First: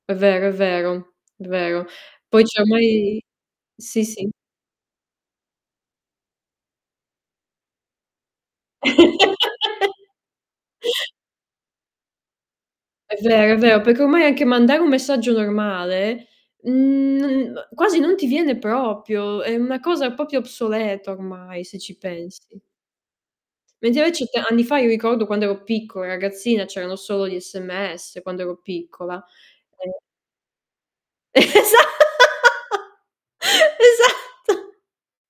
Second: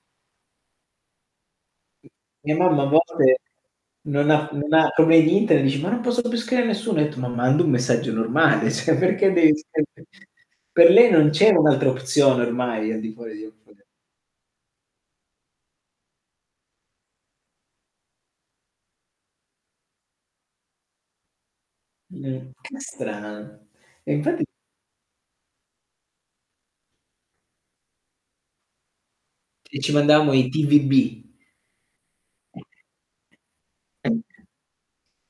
È vero, è vero. D vero. Poi Mia cioè mo mamma a i volte sì non sì. ha f non ha [unintelligible] dici: "Ma non posso più scrivere a nessuno?". Etto ma mando un messaggio normale, cioè perché devi sempre per lei non c'era un'altra opzione, ormai, al di È fuori di vero, è vero, [unintelligible] perché ormai anche mandare un messaggio normale, uhm, [unintelligible] quasi non ti viene proprio, è una cosa proprio obsoleta ormai, se ci Mh, pensi. che strana. Mentre E invece t infatti anni fa, io ricordo quando ero piccola e ragazzina, c'erano solo gli sms, quando ero piccola, E e ci mandavamo i TVB. Esa esatto.